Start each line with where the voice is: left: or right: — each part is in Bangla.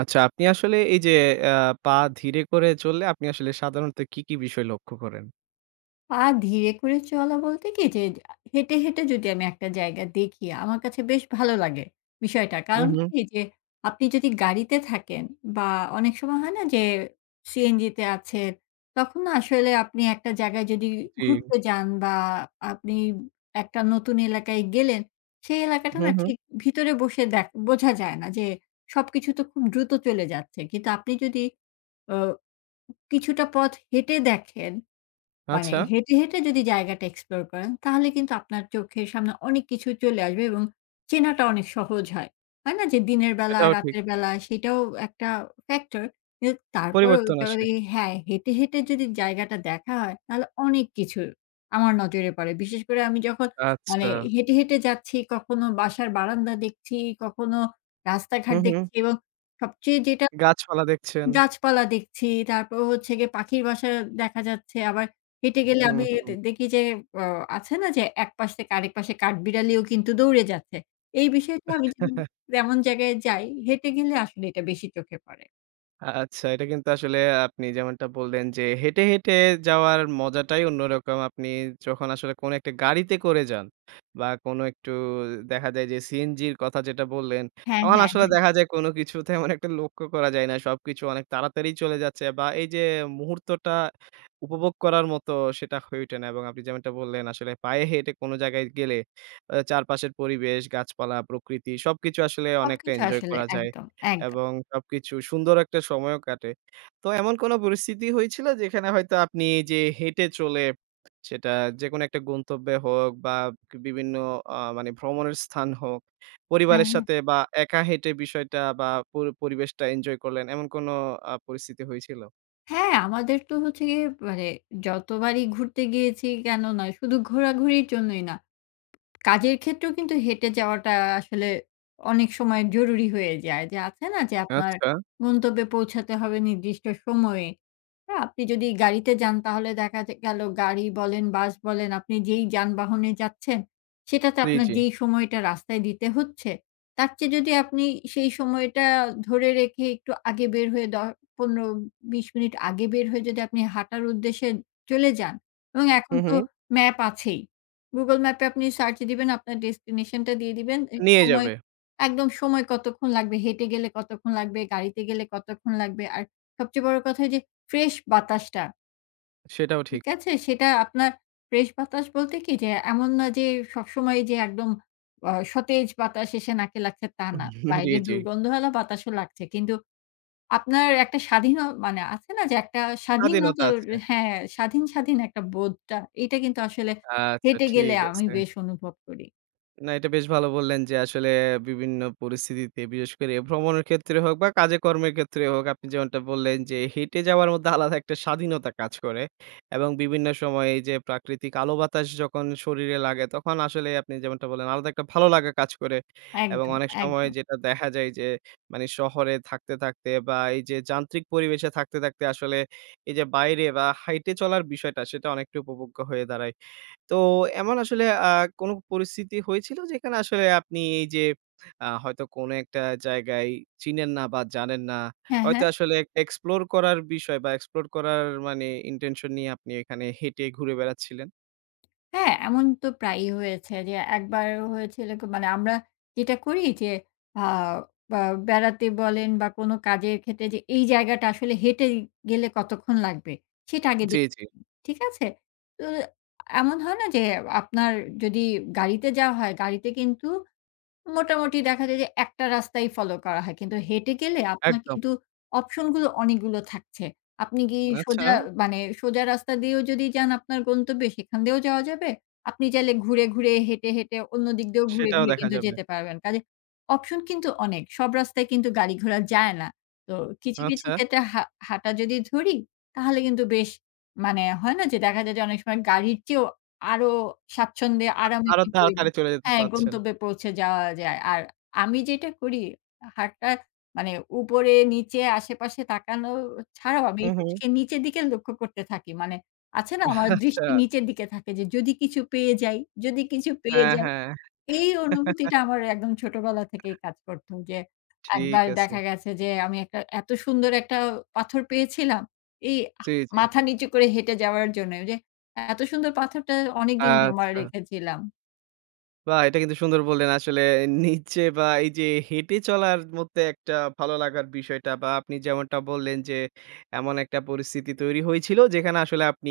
right: আচ্ছা, আপনি আসলে এই যে আ পা ধীরে করে চললে আপনি আসলে সাধারণত কি, কি বিষয় লক্ষ্য করেন?
left: পা ধীরে করে চলা বলতে কি যে, হেঁটে, হেঁটে যদি আমি একটা জায়গা দেখি, আমার কাছে বেশ ভালো লাগে বিষয়টা।
right: হু,
left: কারণ
right: হু।
left: কি যে, আপনি যদি গাড়িতে থাকেন বা অনেক সময় হয় না যে, সিএনজিতে আছেন, তখন না আসলে আপনি একটা জায়গায় যদি
right: জি।
left: ঘুরতে যান বা আপনি একটা নতুন এলাকায় গেলেন, সেই এলাকাটা
right: হু,
left: না
right: হু।
left: ঠিক ভিতরে বসে বোঝা যায় না যে, সবকিছু তো খুব দ্রুত চলে যাচ্ছে। কিন্তু আপনি যদি অ কিছুটা পথ হেঁটে দেখেন মানে
right: আচ্ছা,
left: হেঁটে, হেঁটে যদি জায়গাটা এক্সপ্লোর করেন তাহলে কিন্তু আপনার চোখের সামনে অনেক কিছু চলে আসবে এবং চেনাটা অনেক সহজ হয়। হয় না যে দিনের বেলা,
right: এটাও ঠিক।
left: রাতের বেলা সেটাও একটা ফ্যাক্টর। কিন্তু তারপরেও
right: পরিবর্তন আসে।
left: যদি হ্যাঁ, হেঁটে, হেঁটে যদি জায়গাটা দেখা হয় তাহলে অনেক কিছু আমার নজরে পড়ে। বিশেষ করে আমি যখন মানে
right: আচ্ছা।
left: হেঁটে, হেঁটে যাচ্ছি কখনো বাসার বারান্দা দেখছি, কখনো
right: হু,
left: রাস্তাঘাট
right: হু।
left: দেখছি এবং সবচেয়ে যেটা
right: গাছপালা দেখছেন।
left: গাছপালা দেখছি। তারপর হচ্ছে গিয়ে পাখির বাসা দেখা যাচ্ছে। আবার হেঁটে গেলে
right: হু,
left: আমি
right: হু।
left: দেখি যে অ আছে না যে এক পাশ থেকে আরেক পাশে কাঠবিড়ালিও কিন্তু দৌড়ে যাচ্ছে। এই বিষয়টা আমি যদি এমন জায়গায় যাই, হেঁটে গেলে আসলে এটা বেশি চোখে পড়ে।
right: আচ্ছা, এটা কিন্তু আসলে আপনি যেমনটা বললেন যে, হেঁটে, হেঁটে যাওয়ার মজাটাই অন্যরকম। আপনি যখন আসলে কোনো একটা গাড়িতে করে যান বা কোনো একটু দেখা যায় যে, সিএনজির কথা যেটা বললেন,
left: হ্যাঁ,
right: তখন
left: হ্যাঁ,
right: আসলে
left: হ্যাঁ।
right: দেখা যায় কোনো কিছু তেমন একটা লক্ষ্য করা যায় না। সবকিছু অনেক তাড়াতাড়ি চলে যাচ্ছে বা এই যে মুহূর্তটা উপভোগ করার মতো সেটা হয়ে ওঠে না এবং আপনি যেমনটা বললেন আসলে পায়ে হেঁটে কোনো জায়গায় গেলে চারপাশের পরিবেশ, গাছপালা, প্রকৃতি সবকিছু আসলে অনেকটা
left: সবকিছু
right: এনজয়
left: আসলে
right: করা যায়।
left: একদম, একদম।
right: এবং সবকিছু সুন্দর একটা সময়ও কাটে। তো এমন কোন পরিস্থিতি হয়েছিল যেখানে হয়তো আপনি এই যে হেঁটে চলে সেটা যেকোনো একটা গন্তব্যে হোক বা বিভিন্ন মানে ভ্রমণের স্থান হোক,
left: হ্যাঁ,
right: পরিবারের
left: হ্যাঁ।
right: সাথে বা একা হেঁটে বিষয়টা বা পরিবেশটা এনজয় করলেন এমন কোন পরিস্থিতি হয়েছিল?
left: হ্যাঁ, আমাদের তো হচ্ছে গিয়ে মানে যতবারই ঘুরতে গিয়েছি কেন নয়, শুধু ঘোরাঘুরির জন্যই না। কাজের ক্ষেত্রেও কিন্তু হেঁটে যাওয়াটা আসলে অনেক সময় জরুরি হয়ে যায়। যে আছে না যে আপনার
right: আচ্ছা,
left: গন্তব্যে পৌঁছাতে হবে নির্দিষ্ট সময়ে। না, আপনি যদি গাড়িতে যান তাহলে দেখা যে গেল গাড়ি বলেন, বাস বলেন আপনি যেই যানবাহনে যাচ্ছেন, সেটাতে
right: জি,
left: আপনার
right: জি।
left: যেই সময়টা রাস্তায় দিতে হচ্ছে, তার চেয়ে যদি আপনি সেই সময়টা ধরে রেখে একটু আগে বের হয়ে ১৫-২০ মিনিট আগে বের হয়ে যদি আপনি হাঁটার উদ্দেশ্যে চলে যান এবং এখন
right: হুম,
left: তো
right: হুম।
left: ম্যাপ আছেই। Google ম্যাপে আপনি সার্চ দিবেন, আপনার ডেস্টিনেশন টা দিয়ে দিবেন। এই
right: নিয়ে
left: সময়
right: যাবে।
left: একদম সময় কতক্ষণ লাগবে, হেঁটে গেলে কতক্ষণ লাগবে, গাড়িতে গেলে কতক্ষণ লাগবে। আর সবচেয়ে বড় কথা যে ফ্রেশ বাতাসটা,
right: সেটাও
left: ঠিক
right: ঠিক।
left: আছে? সেটা আপনার ফ্রেশ বাতাস বলতে কি যে এমন না যে সবসময় যে একদম সতেজ বাতাস এসে নাকে লাগছে তা না।
right: জি,
left: বাইরের
right: জি।
left: দুর্গন্ধওয়ালা বাতাসও লাগছে। কিন্তু আপনার একটা স্বাধীন মানে আছে না যে একটা
right: স্বাধীনতা
left: স্বাধীনতার
right: আছে।
left: হ্যাঁ, স্বাধীন একটা বোধটা এটা কিন্তু আসলে
right: আচ্ছা
left: হেঁটে গেলে
right: ঠিক
left: আমি
right: আছে।
left: বেশ অনুভব করি।
right: না, এটা বেশ ভালো বললেন যে আসলে বিভিন্ন পরিস্থিতিতে বিশেষ করে ভ্রমণের ক্ষেত্রে হোক বা কাজে কর্মের ক্ষেত্রে হোক আপনি যেমনটা বললেন যে হেঁটে যাওয়ার মধ্যে আলাদা একটা স্বাধীনতা কাজ করে এবং বিভিন্ন সময় এই যে প্রাকৃতিক আলো বাতাস যখন শরীরে লাগে তখন আসলে আপনি যেমনটা বললেন আলাদা একটা ভালো লাগা কাজ করে এবং
left: একদম,
right: অনেক সময়
left: একদম।
right: যেটা দেখা যায় যে মানে শহরে থাকতে থাকতে বা এই যে যান্ত্রিক পরিবেশে থাকতে থাকতে আসলে এই যে বাইরে বা হাইটে চলার বিষয়টা সেটা অনেকটা উপভোগ্য হয়ে দাঁড়ায়। তো এমন আসলে কোনো পরিস্থিতি হয়েছিল যেখানে আসলে আপনি এই যে হয়তো কোনো একটা জায়গায় চিনেন না বা জানেন না।
left: হ্যাঁ,
right: হয়তো
left: হ্যাঁ।
right: আসলে এক্সপ্লোর করার বিষয় বা এক্সপ্লোর করার মানে ইনটেনশন নিয়ে আপনি এখানে হেঁটে ঘুরে বেড়াচ্ছিলেন।
left: হ্যাঁ, এমন তো প্রায়ই হয়েছে যে একবার হয়েছিল কি মানে আমরা যেটা করি যে আ বা বেড়াতে বলেন বা কোনো কাজের ক্ষেত্রে যে এই জায়গাটা আসলে হেঁটে গেলে কতক্ষণ লাগবে সেটা আগে
right: জি,
left: দেখি,
right: জি,
left: ঠিক আছে? তো এমন হয় না যে আপনার যদি গাড়িতে যাওয়া হয় গাড়িতে কিন্তু মোটামুটি দেখা যায় যে একটা রাস্তাই ফলো করা হয়। কিন্তু হেঁটে গেলে আপনার
right: একদম।
left: কিন্তু অপশন গুলো অনেকগুলো থাকছে। আপনি কি
right: আচ্ছা,
left: সোজা মানে সোজা রাস্তা দিয়েও যদি যান আপনার গন্তব্যে সেখান দিয়েও যাওয়া যাবে। আপনি চাইলে ঘুরে, ঘুরে হেঁটে, হেঁটে অন্য দিক দিয়েও ঘুরে,
right: সেটাও
left: ঘুরে
right: দেখা
left: কিন্তু
right: যাবে।
left: যেতে পারবেন। কাজে অপশন কিন্তু অনেক। সব রাস্তায় কিন্তু গাড়ি ঘোড়া যায় না। তো কিছু, কিছু
right: আচ্ছা,
left: ক্ষেত্রে হাঁটা যদি ধরি তাহলে কিন্তু বেশ মানে হয় না যে দেখা যায় যে অনেক সময় গাড়ির চেয়েও আরো স্বাচ্ছন্দ্যে আরামে
right: আরো
left: কিন্তু ওই
right: তাড়াতাড়ি চলে যেতে
left: হ্যাঁ,
right: পারছেন।
left: গন্তব্যে পৌঁছে যাওয়া যায়। আর আমি যেটা করি হাতটা মানে উপরে, নিচে, আশেপাশে তাকানো ছাড়াও আমি
right: হু, হু।
left: হচ্ছে গিয়ে নিচের দিকে লক্ষ্য করতে থাকি। মানে আছে না আমার
right: আচ্ছা,
left: দৃষ্টি নিচের দিকে থাকে যে যদি কিছু পেয়ে যাই, যদি কিছু পেয়ে
right: হ্যাঁ,
left: যাই।
right: হ্যাঁ,
left: এই অনুভূতিটা আমার একদম ছোটবেলা থেকেই কাজ করত। যে
right: ঠিক
left: একবার
right: আছে।
left: দেখা গেছে যে আমি একটা এত সুন্দর একটা পাথর পেয়েছিলাম। এই আহ
right: জি, জি,
left: মাথা নিচু করে হেঁটে যাওয়ার জন্য যে এত সুন্দর পাথরটা অনেকদিন জমা
right: আচ্ছা।
left: রেখেছিলাম।
right: বাহ! এটা কিন্তু সুন্দর বললেন। আসলে নিচে বা এই যে হেঁটে চলার মধ্যে একটা ভালো লাগার বিষয়টা বা আপনি যেমনটা বললেন যে, এমন একটা পরিস্থিতি তৈরি হয়েছিল যেখানে আসলে আপনি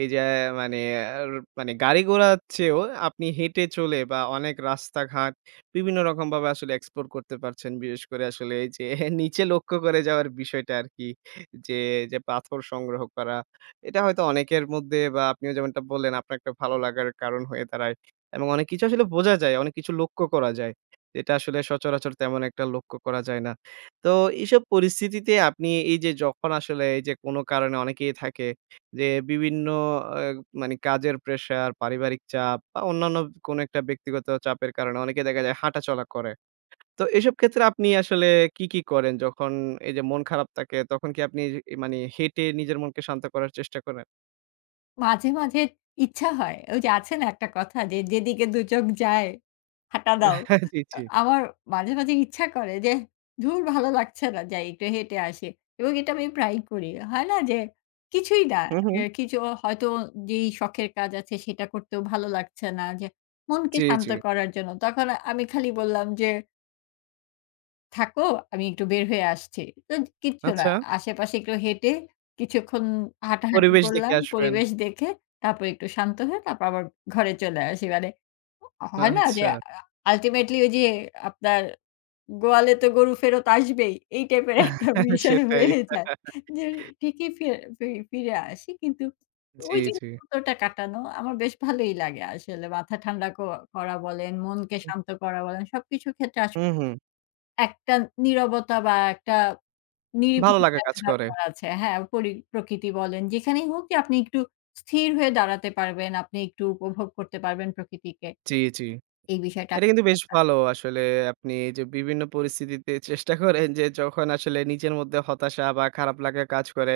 right: এই যে মানে আর মানে গাড়ি-ঘোড়ার চেয়েও আপনি হেঁটে চলে বা অনেক রাস্তাঘাট বিভিন্ন রকমভাবে আসলে এক্সপ্লোর করতে পারছেন। বিশেষ করে আসলে এই যে নিচে লক্ষ্য করে যাওয়ার বিষয়টা আরকি। যে, যে পাথর সংগ্রহ করা। এটা হয়তো অনেকের মধ্যে বা আপনিও যেমনটা বললেন আপনার একটা ভালো লাগার কারণ হয়ে দাঁড়ায়। এবং অনেক কিছু আসলে বোঝা যায়, অনেক কিছু লক্ষ্য করা যায়। এটা আসলে সচরাচর তেমন একটা লক্ষ্য করা যায় না। তো এইসব পরিস্থিতিতে আপনি এই যে যখন আসলে এই যে কোনো কারণে অনেকেই থাকে যে বিভিন্ন আ মানে কাজের প্রেশার, পারিবারিক চাপ বা অন্যান্য কোনো একটা ব্যক্তিগত চাপের কারণে অনেকে দেখা যায় হাঁটাচলা করে। তো এসব ক্ষেত্রে আপনি আসলে কি, কি করেন? যখন এই যে মন খারাপ থাকে তখন কি আপনি মানে হেঁটে নিজের মনকে শান্ত করার চেষ্টা করেন?
left: মাঝে, মাঝে ইচ্ছা হয়। ওই যে আছে না একটা কথা যে, "যেদিকে দুচোখ যায় হাঁটা দাও।"
right: জি, জি।
left: আমার মাঝে, মাঝে ইচ্ছা করে যে, "ধুর ভালো লাগছে না, যাই একটু হেঁটে আসি।" এবং এটা আমি প্রায়ই করি। হয় না যে কিছুই না,
right: হুম,
left: এ
right: হুম।
left: কিছু হয়তো যেই শখের কাজ আছে সেটা করতেও ভালো লাগছে না যে মনকে
right: জি,
left: শান্ত
right: জি।
left: করার জন্য। তখন আমি খালি বললাম যে থাকো, আমি একটু বের হয়ে আসছি। তো কিচ্ছু না।
right: আচ্ছা।
left: আশেপাশে একটু হেঁটে কিছুক্ষণ হাঁটাহাঁটি
right: পরিবেশ দেখে
left: করলাম
right: আসবেন।
left: পরিবেশ দেখে, তারপর একটু শান্ত হয়ে তারপর আবার ঘরে চলে আসি। মানে হয় না যে
right: আচ্ছা
left: আল্টিমেটলি ওই যে আপনার গোয়ালে তো গরু ফেরত আসবেই। এই টাইপের একটা বিষয়
right: সেটাই।
left: হয়ে যায়। যে ঠিকই ফিরে ফিরে আসি। কিন্তু
right: জি,
left: ওই যে
right: জি।
left: মুহূর্তটা কাটানো আমার বেশ ভালোই লাগে আসলে। মাথা ঠান্ডা করা বলেন, মনকে শান্ত করা বলেন সবকিছু ক্ষেত্রে আসলে
right: হুম, হুম।
left: একটা নীরবতা বা একটা
right: ভালো
left: নিরিবিলি
right: লাগা
left: জায়গা
right: কাজ করে।
left: দরকার আছে। হ্যাঁ, প্রকৃতি বলেন যেখানেই হোক যে আপনি একটু স্থির হয়ে দাঁড়াতে পারবেন, আপনি একটু উপভোগ করতে পারবেন প্রকৃতিকে।
right: জি, জি।
left: এই বিষয়টা
right: এটা কিন্তু বেশ ভালো আসলে আপনি এই যে বিভিন্ন পরিস্থিতিতে চেষ্টা করেন যে যখন আসলে নিজের মধ্যে হতাশা বা খারাপ লাগা কাজ করে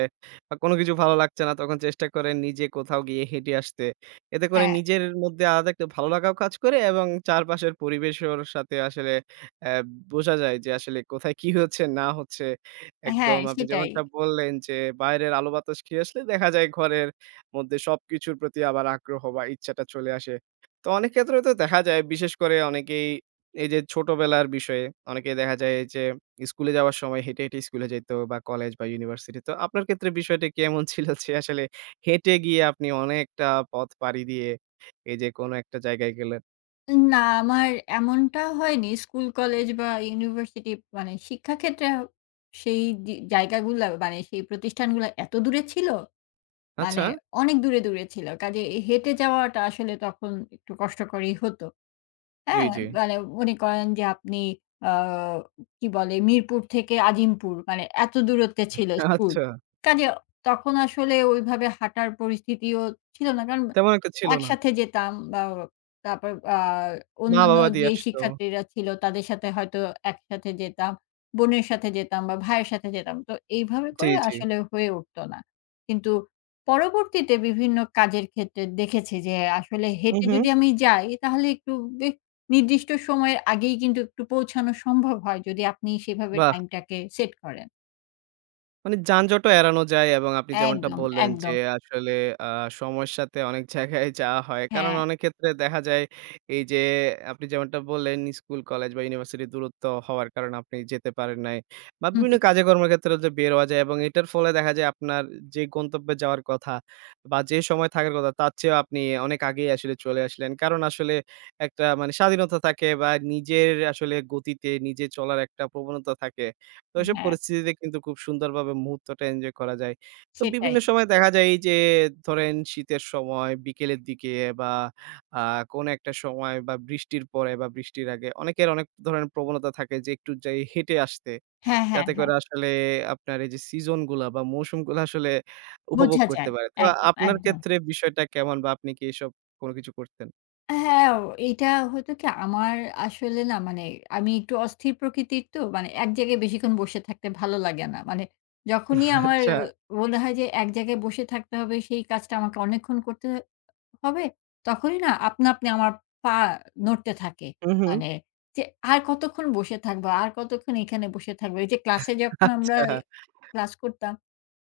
right: বা কোনো কিছু ভালো লাগছে না তখন চেষ্টা করেন নিজে কোথাও গিয়ে হেঁটে আসতে। এতে করে
left: হ্যাঁ,
right: নিজের মধ্যে আলাদা একটা ভালো লাগাও কাজ করে এবং চারপাশের পরিবেশের সাথে আসলে অ্যা বোঝা যায় যে আসলে কোথায় কি হচ্ছে না হচ্ছে।
left: হ্যাঁ
right: একদম আপনি
left: সেটাই।
right: যেমনটা বললেন যে বাইরের আলো বাতাস খেয়ে আসলে দেখা যায় ঘরের মধ্যে সবকিছুর প্রতি আবার আগ্রহ বা ইচ্ছাটা চলে আসে। তো অনেক ক্ষেত্রে তো দেখা যায় বিশেষ করে অনেকেই এই যে ছোটবেলার বিষয়ে অনেকেই দেখা যায় এই যে স্কুলে যাওয়ার সময় হেঁটে, হেঁটে স্কুলে যাইতো বা কলেজ বা ইউনিভার্সিটি। তো আপনার ক্ষেত্রে বিষয়টি কেমন ছিল যে আসলে হেঁটে গিয়ে আপনি অনেকটা পথ পাড়ি দিয়ে এই যে কোনো একটা জায়গায় গেলেন?
left: না আমার এমনটা হয়নি। স্কুল, কলেজ বা ইউনিভার্সিটি মানে শিক্ষাক্ষেত্রে সেই যে জায়গাগুলা মানে সেই প্রতিষ্ঠানগুলা এত দূরে ছিল, মানে
right: আচ্ছা,
left: অনেক দূরে, দূরে ছিল। কাজেই হেঁটে যাওয়াটা আসলে তখন একটু কষ্টকরই হতো।
right: জি,
left: হ্যাঁ,
right: জি।
left: মানে মনে করেন যে আপনি আ কি বলে মিরপুর থেকে আজিমপুর মানে এত দূরত্বে ছিল স্কুল।
right: আচ্ছা,
left: কাজে তখন আসলে ওইভাবে হাঁটার পরিস্থিতিও ছিল না। কারণ
right: তেমন একটা ছিল না।
left: একসাথে যেতাম বা তারপর অন্যান্য
right: মা-বাবা দিয়ে
left: যেই
right: আসতো।
left: শিক্ষার্থীরা ছিল তাদের সাথে হয়তো একসাথে যেতাম। বোনের সাথে যেতাম বা ভাইয়ের সাথে যেতাম। তো এইভাবে
right: জি,
left: করে
right: জি।
left: আসলে হয়ে উঠত না। কিন্তু পরবর্তীতে বিভিন্ন কাজের ক্ষেত্রে দেখেছি যে আসলে
right: হু,
left: হেঁটে
right: হু।
left: যদি আমি যাই তাহলে একটু বেশ নির্দিষ্ট সময়ের আগেই কিন্তু একটু পৌঁছানো সম্ভব হয় যদি আপনি সেভাবে
right: বাহ!
left: টাইমটাকে সেট করেন।
right: মানে যানজটও এড়ানো যায় এবং আপনি যেমনটা
left: একদম,
right: বললেন যে
left: একদম।
right: আসলে আ সময়ের সাথে অনেক জায়গায় যাওয়া হয়। কারণ
left: হ্যাঁ,
right: অনেক ক্ষেত্রে দেখা যায় এই যে আপনি যেমনটা বললেন স্কুল, কলেজ বা ইউনিভার্সিটির দূরত্ব হওয়ার কারণে আপনি যেতে পারেন নাই। বা
left: হু, হু,
right: বিভিন্ন কাজে কর্মক্ষেত্রে যে বের হওয়া যায় এবং এটার ফলে দেখা যায় আপনার যে গন্তব্যে যাওয়ার কথা বা যে সময় থাকার কথা তার চেয়েও আপনি অনেক আগেই আসলে চলে আসলেন। কারণ আসলে একটা মানে স্বাধীনতা থাকে বা নিজের আসলে গতিতে নিজে চলার একটা প্রবণতা থাকে। তো ওইসব
left: হ্যাঁ,
right: পরিস্থিতিতে কিন্তু খুব সুন্দরভাবে মুহূর্তটা এনজয় করা যায়। তো
left: সেটাই।
right: বিভিন্ন সময় দেখা যায় এই যে ধরেন শীতের সময় বিকেলের দিকে বা আ কোনো একটা সময় বা বৃষ্টির পরে বা বৃষ্টির আগে অনেকের অনেক ধরনের প্রবণতা থাকে যে একটু যাই হেঁটে আসতে।
left: হ্যাঁ, হ্যাঁ,
right: যাতে
left: হ্যাঁ,
right: করে আসলে আপনার এই যে সিজন গুলা বা মৌসুমগুলা আসলে উপভোগ
left: বোঝা
right: করতে
left: যায়।
right: পারে। তো
left: একদম,
right: আপনার
left: একদম।
right: ক্ষেত্রে বিষয়টা কেমন বা আপনি কি এসব কোনো কিছু করতেন?
left: হ্যাঁ, এটা হতো কি আমার আসলে না মানে আমি একটু অস্থির প্রকৃতির তো মানে এক জায়গায় বেশিক্ষণ বসে থাকতে ভালো লাগে না। মানে যখনই আমার
right: আচ্ছা।
left: মনে হয় যে এক জায়গায় বসে থাকতে হবে সেই কাজটা আমাকে অনেকক্ষণ করতে হবে, তখনই না আপনা আপনি আমার পা নড়তে থাকে।
right: হু, হু।
left: মানে যে আর কতক্ষণ বসে থাকবো, আর কতক্ষণ এখানে বসে থাকবো। এই যে ক্লাসে যখন আমরা
right: আচ্ছা।
left: ক্লাস করতাম,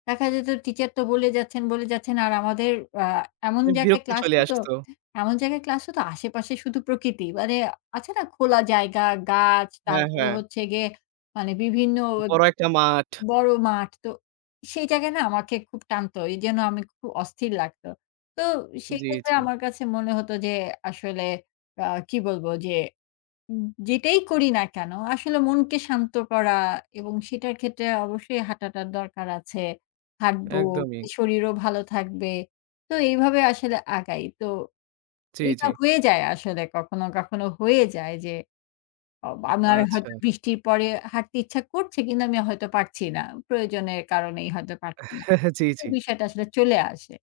left: দেখা যেত টিচার তো বলে যাচ্ছেন, বলে যাচ্ছেন। আর আমাদের আ এমন জায়গায়
right: বিরক্তি
left: ক্লাস
right: চলে
left: হতো
right: আসতো।
left: এমন জায়গায় ক্লাস হতো আশেপাশে শুধু প্রকৃতি। মানে আছে না খোলা জায়গা, গাছ,
right: হ্যাঁ,
left: তারপর
right: হ্যাঁ।
left: হচ্ছে গিয়ে মানে বিভিন্ন
right: বড় একটা মাঠ।
left: বড় মাঠ। তো সেই জায়গায় না আমাকে খুব টানতো। এজন্য আমি খুব অস্থির লাগতো। তো
right: জি,
left: সেক্ষেত্রে
right: জি।
left: আমার কাছে মনে হতো যে আসলে আ কি বলবো যে যেটাই করি না কেন আসলে মনকে শান্ত করা এবং সেটার ক্ষেত্রে অবশ্যই হাঁটাটার দরকার আছে। হাঁটবো,
right: একদমই।
left: শরীরও ভালো থাকবে। তো এইভাবে আসলে আগাই। তো
right: জি,
left: এটা
right: জি।
left: হয়ে যায় আসলে কখনো, কখনো হয়ে যায় যে অ আমার
right: আচ্ছা।
left: হয়তো বৃষ্টির পরে হাঁটতে ইচ্ছা করছে কিন্তু আমি হয়তো পারছি না। প্রয়োজনের কারণেই হয়তো পারছি না।
right: জি,
left: তো
right: জি।
left: বিষয়টা আসলে চলে আসে।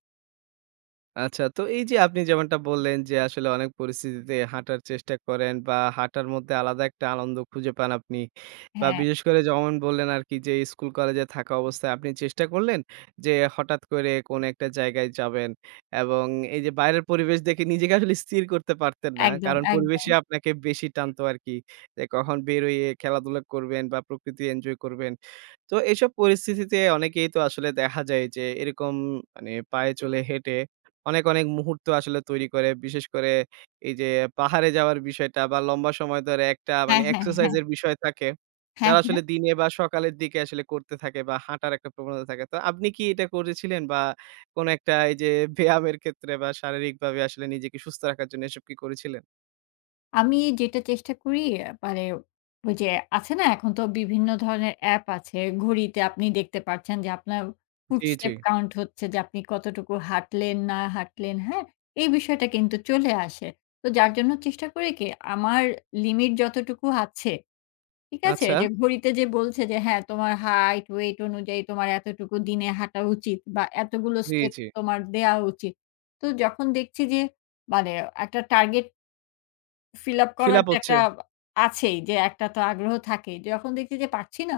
right: আচ্ছা তো এই যে আপনি যেমনটা বললেন যে আসলে অনেক পরিস্থিতিতে হাঁটার চেষ্টা করেন বা হাঁটার মধ্যে আলাদা একটা আনন্দ খুঁজে পান আপনি। বা
left: হ্যাঁ,
right: বিশেষ করে যেমন বললেন আরকি যে স্কুল কলেজে থাকা অবস্থায় আপনি চেষ্টা করলেন যে হঠাৎ করে কোন একটা জায়গায় যাবেন এবং এই যে বাইরের পরিবেশ দেখে নিজেকে আসলে স্থির করতে পারতেন না।
left: একদম,
right: কারণ
left: একদম।
right: পরিবেশই আপনাকে বেশি টানতো আরকি। যে কখন বের হয়ে খেলাধুলা করবেন বা প্রকৃতি এনজয় করবেন। তো এইসব পরিস্থিতিতে অনেকেই তো আসলে দেখা যায় যে এরকম মানে পায়ে চলে হেঁটে অনেক, অনেক মুহূর্ত আসলে তৈরি করে। বিশেষ করে এই যে পাহাড়ে যাওয়ার বিষয়টা বা লম্বা সময় ধরে একটা
left: হ্যাঁ,
right: মানে
left: হ্যাঁ,
right: এক্সারসাইজ
left: হ্যাঁ।
right: এর বিষয় থাকে।
left: হ্যাঁ,
right: যারা আসলে
left: হ্যাঁ।
right: দিনে বা সকালের দিকে আসলে করতে থাকে বা হাঁটার একটা প্রবণতা থাকে। তো আপনি কি এটা করেছিলেন বা কোন একটা এই যে ব্যায়ামের ক্ষেত্রে বা শারীরিকভাবে আসলে নিজেকে সুস্থ রাখার জন্য এসব কি করেছিলেন?
left: আমি যেটা চেষ্টা করি মানে ওই যে আছে না এখন তো বিভিন্ন ধরনের অ্যাপ আছে। ঘড়িতে আপনি দেখতে পাচ্ছেন যে আপনার
right: জি, জি।
left: ফুটস্টেপ কাউন্ট হচ্ছে যে আপনি কতটুকু হাঁটলেন, না হাঁটলেন, হ্যাঁ? এই বিষয়টা কিন্তু চলে আসে। তো যার জন্য চেষ্টা করি কি আমার লিমিট যতটুকু আছে ঠিক আছে?
right: আচ্ছা।
left: যে ঘড়িতে যে বলছে যে হ্যাঁ, তোমার হাইট, ওয়েট অনুযায়ী তোমার এতটুকু দিনে হাঁটা উচিত বা এতগুলো
right: জি,
left: স্টেপ
right: জি।
left: তোমার দেয়া উচিত। তো যখন দেখছি যে মানে একটা টার্গেট ফিল আপ
right: ফিল
left: করার
right: আপ
left: তো
right: হচ্ছে।
left: একটা আছেই যে একটা তো আগ্রহ থাকেই। যখন দেখছি যে পারছি না,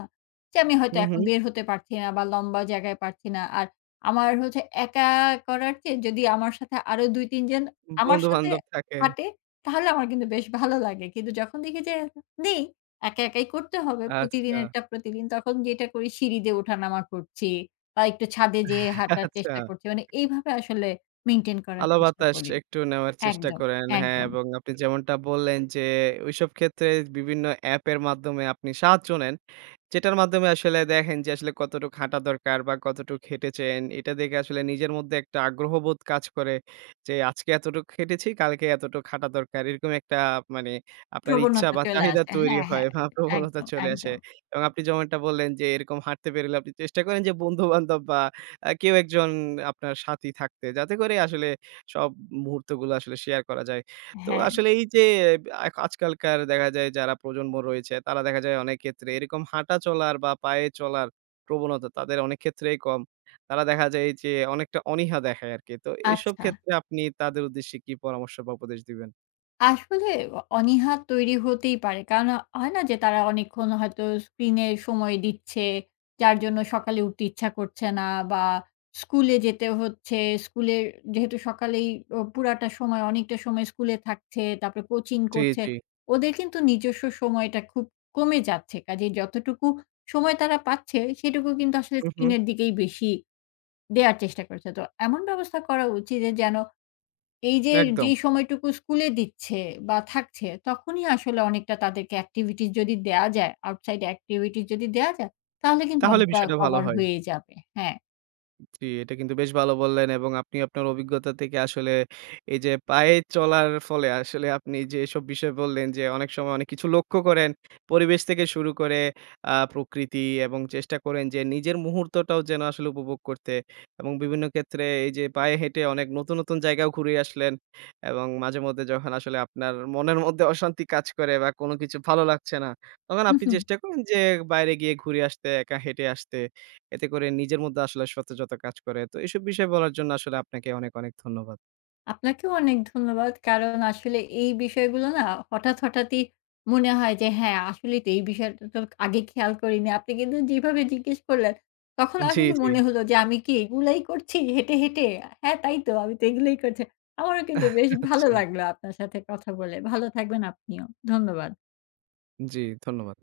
left: যে আমি হয়তো
right: হুম,
left: এখন
right: হুম।
left: বের হতে পারছি না বা লম্বা জায়গায় পারছি না। আর আমার হচ্ছে একা করার চেয়ে যদি আমার সাথে আরো ২-৩ জন আমার সাথে
right: বন্ধু-বান্ধব থাকে।
left: হাঁটে, তাহলে আমার কিন্তু বেশ ভালো লাগে। কিন্তু যখন দেখি যে নেই, একা একাই করতে হবে
right: আচ্ছা।
left: প্রতিদিনেরটা প্রতিদিন, তখন যেটা করি সিঁড়ি দিয়ে ওঠানামা করছি বা একটু ছাদে যেয়ে হাঁটার
right: আচ্ছা,
left: চেষ্টা করছি। মানে এইভাবে আসলে মেইনটেইন করার
right: আলো
left: চেষ্টা
right: বাতাস
left: করি।
right: একটু নেওয়ার চেষ্টা
left: একদম,
right: করেন। হ্যাঁ,
left: একদম।
right: এবং আপনি যেমনটা বললেন যে, ওইসব ক্ষেত্রে বিভিন্ন অ্যাপের মাধ্যমে আপনি সাহায্য নেন। যেটার মাধ্যমে আসলে দেখেন যে আসলে কতটুকু হাঁটা দরকার বা কতটুকু হেঁটেছেন। এটা দেখে আসলে নিজের মধ্যে একটা আগ্রহবোধ কাজ করে যে আজকে এতটুকু হেঁটেছি, কালকে এতটুকু হাঁটা দরকার। এরকম একটা মানে আপনার ইচ্ছা
left: প্রবণতা
right: বা
left: চলে
right: চাহিদা
left: আসে।
right: তৈরি
left: হ্যাঁ,
right: হয়
left: হ্যাঁ।
right: বা প্রবণতা
left: একদম,
right: চলে আসে।
left: একদম।
right: এবং আপনি যেমনটা বললেন যে এরকম হাঁটতে পেরলে আপনি চেষ্টা করেন যে বন্ধু-বান্ধব বা কেউ একজন আপনার সাথী থাকতে। যাতে করে আসলে সব মুহূর্তগুলো আসলে শেয়ার করা যায়। তো
left: হ্যাঁ।
right: আসলে এই যে আজকালকার দেখা যায় যারা প্রজন্ম রয়েছে তারা দেখা যায় অনেক ক্ষেত্রে এরকম হাঁটা চলার বা পায়ে চলার প্রবণতা তাদের অনেক ক্ষেত্রেই কম। তারা দেখা যায় যে অনেকটা অনীহা দেখায় আরকি। তো এসব
left: আচ্ছা।
right: ক্ষেত্রে আপনি তাদের উদ্দেশ্যে কি পরামর্শ বা উপদেশ দিবেন?
left: আসলে অনীহা তৈরি হতেই পারে। কারণ হয় না যে তারা অনেকক্ষণ হয়তো স্ক্রিনে সময় দিচ্ছে। যার জন্য সকালে উঠতে ইচ্ছা করছে না বা স্কুলে যেতে হচ্ছে। স্কুলে যেহেতু সকালেই পুরাটা সময় অনেকটা সময় স্কুলে থাকছে, তারপরে কোচিং
right: জি,
left: করছে।
right: জি।
left: ওদের কিন্তু নিজস্ব সময়টা খুব কমে যাচ্ছে। কাজেই যতটুকু সময় তারা পাচ্ছে, সেটুকু কিন্তু আসলে
right: হু, হু।
left: স্ক্রিনের দিকেই বেশি দেয়ার চেষ্টা করেছে। তো এমন ব্যবস্থা করা উচিত যে যেন এই যে,
right: একদম।
left: যেই সময়টুকু স্কুলে দিচ্ছে বা থাকছে তখনই আসলে অনেকটা তাদেরকে এক্টিভিটিস যদি দেয়া যায়, আউটসাইড এক্টিভিটিস যদি দেয়া যায় তাহলে কিন্তু
right: তাহলে
left: অনেকটা
right: বিষয়টা ভালো
left: কভার
right: হয়।
left: হয়ে যাবে। হ্যাঁ।
right: জি, এটা কিন্তু বেশ ভালো বললেন এবং আপনি আপনার অভিজ্ঞতা থেকে আসলে এই যে পায়ে চলার ফলে আসলে আপনি যেসব বিষয় বললেন যে অনেক সময় অনেক কিছু লক্ষ্য করেন। পরিবেশ থেকে শুরু করে প্রকৃতি এবং চেষ্টা করেন যে নিজের মুহূর্তটাও যেন আসলে উপভোগ করতে এবং বিভিন্ন ক্ষেত্রে এই যে পায়ে হেঁটে অনেক নতুন, নতুন জায়গাও ঘুরে আসলেন এবং মাঝেমধ্যে যখন আসলে আপনার মনের মধ্যে অশান্তি কাজ করে বা কোনো কিছু ভালো লাগছে না, তখন আপনি চেষ্টা করেন যে বাইরে গিয়ে ঘুরে আসতে, একা হেঁটে আসতে। এতে করে নিজের মধ্যে আসলে সতেজতা কাজ করে। তো এসব বিষয়ে বলার জন্য আসলে আপনাকে অনেক, অনেক ধন্যবাদ।
left: আপনাকেও অনেক ধন্যবাদ। কারণ আসলে এই বিষয়গুলো না হঠাৎ, হঠাৎই মনে হয় যে হ্যাঁ, আসলেই তো এই বিষয়টা তো আগে খেয়াল করিনি। আপনি কিন্তু যেভাবে জিজ্ঞেস করলেন, তখন
right: জি,
left: আসলে
right: জি।
left: মনে হলো যে আমি কি এগুলাই করছি হেঁটে, হেঁটে? হ্যাঁ, তাই তো আমি তো এগুলাই করছি। আমারও কিন্তু বেশ ভালো
right: আচ্ছা।
left: লাগলো আপনার সাথে কথা বলে। ভালো থাকবেন আপনিও। ধন্যবাদ।
right: জি, ধন্যবাদ।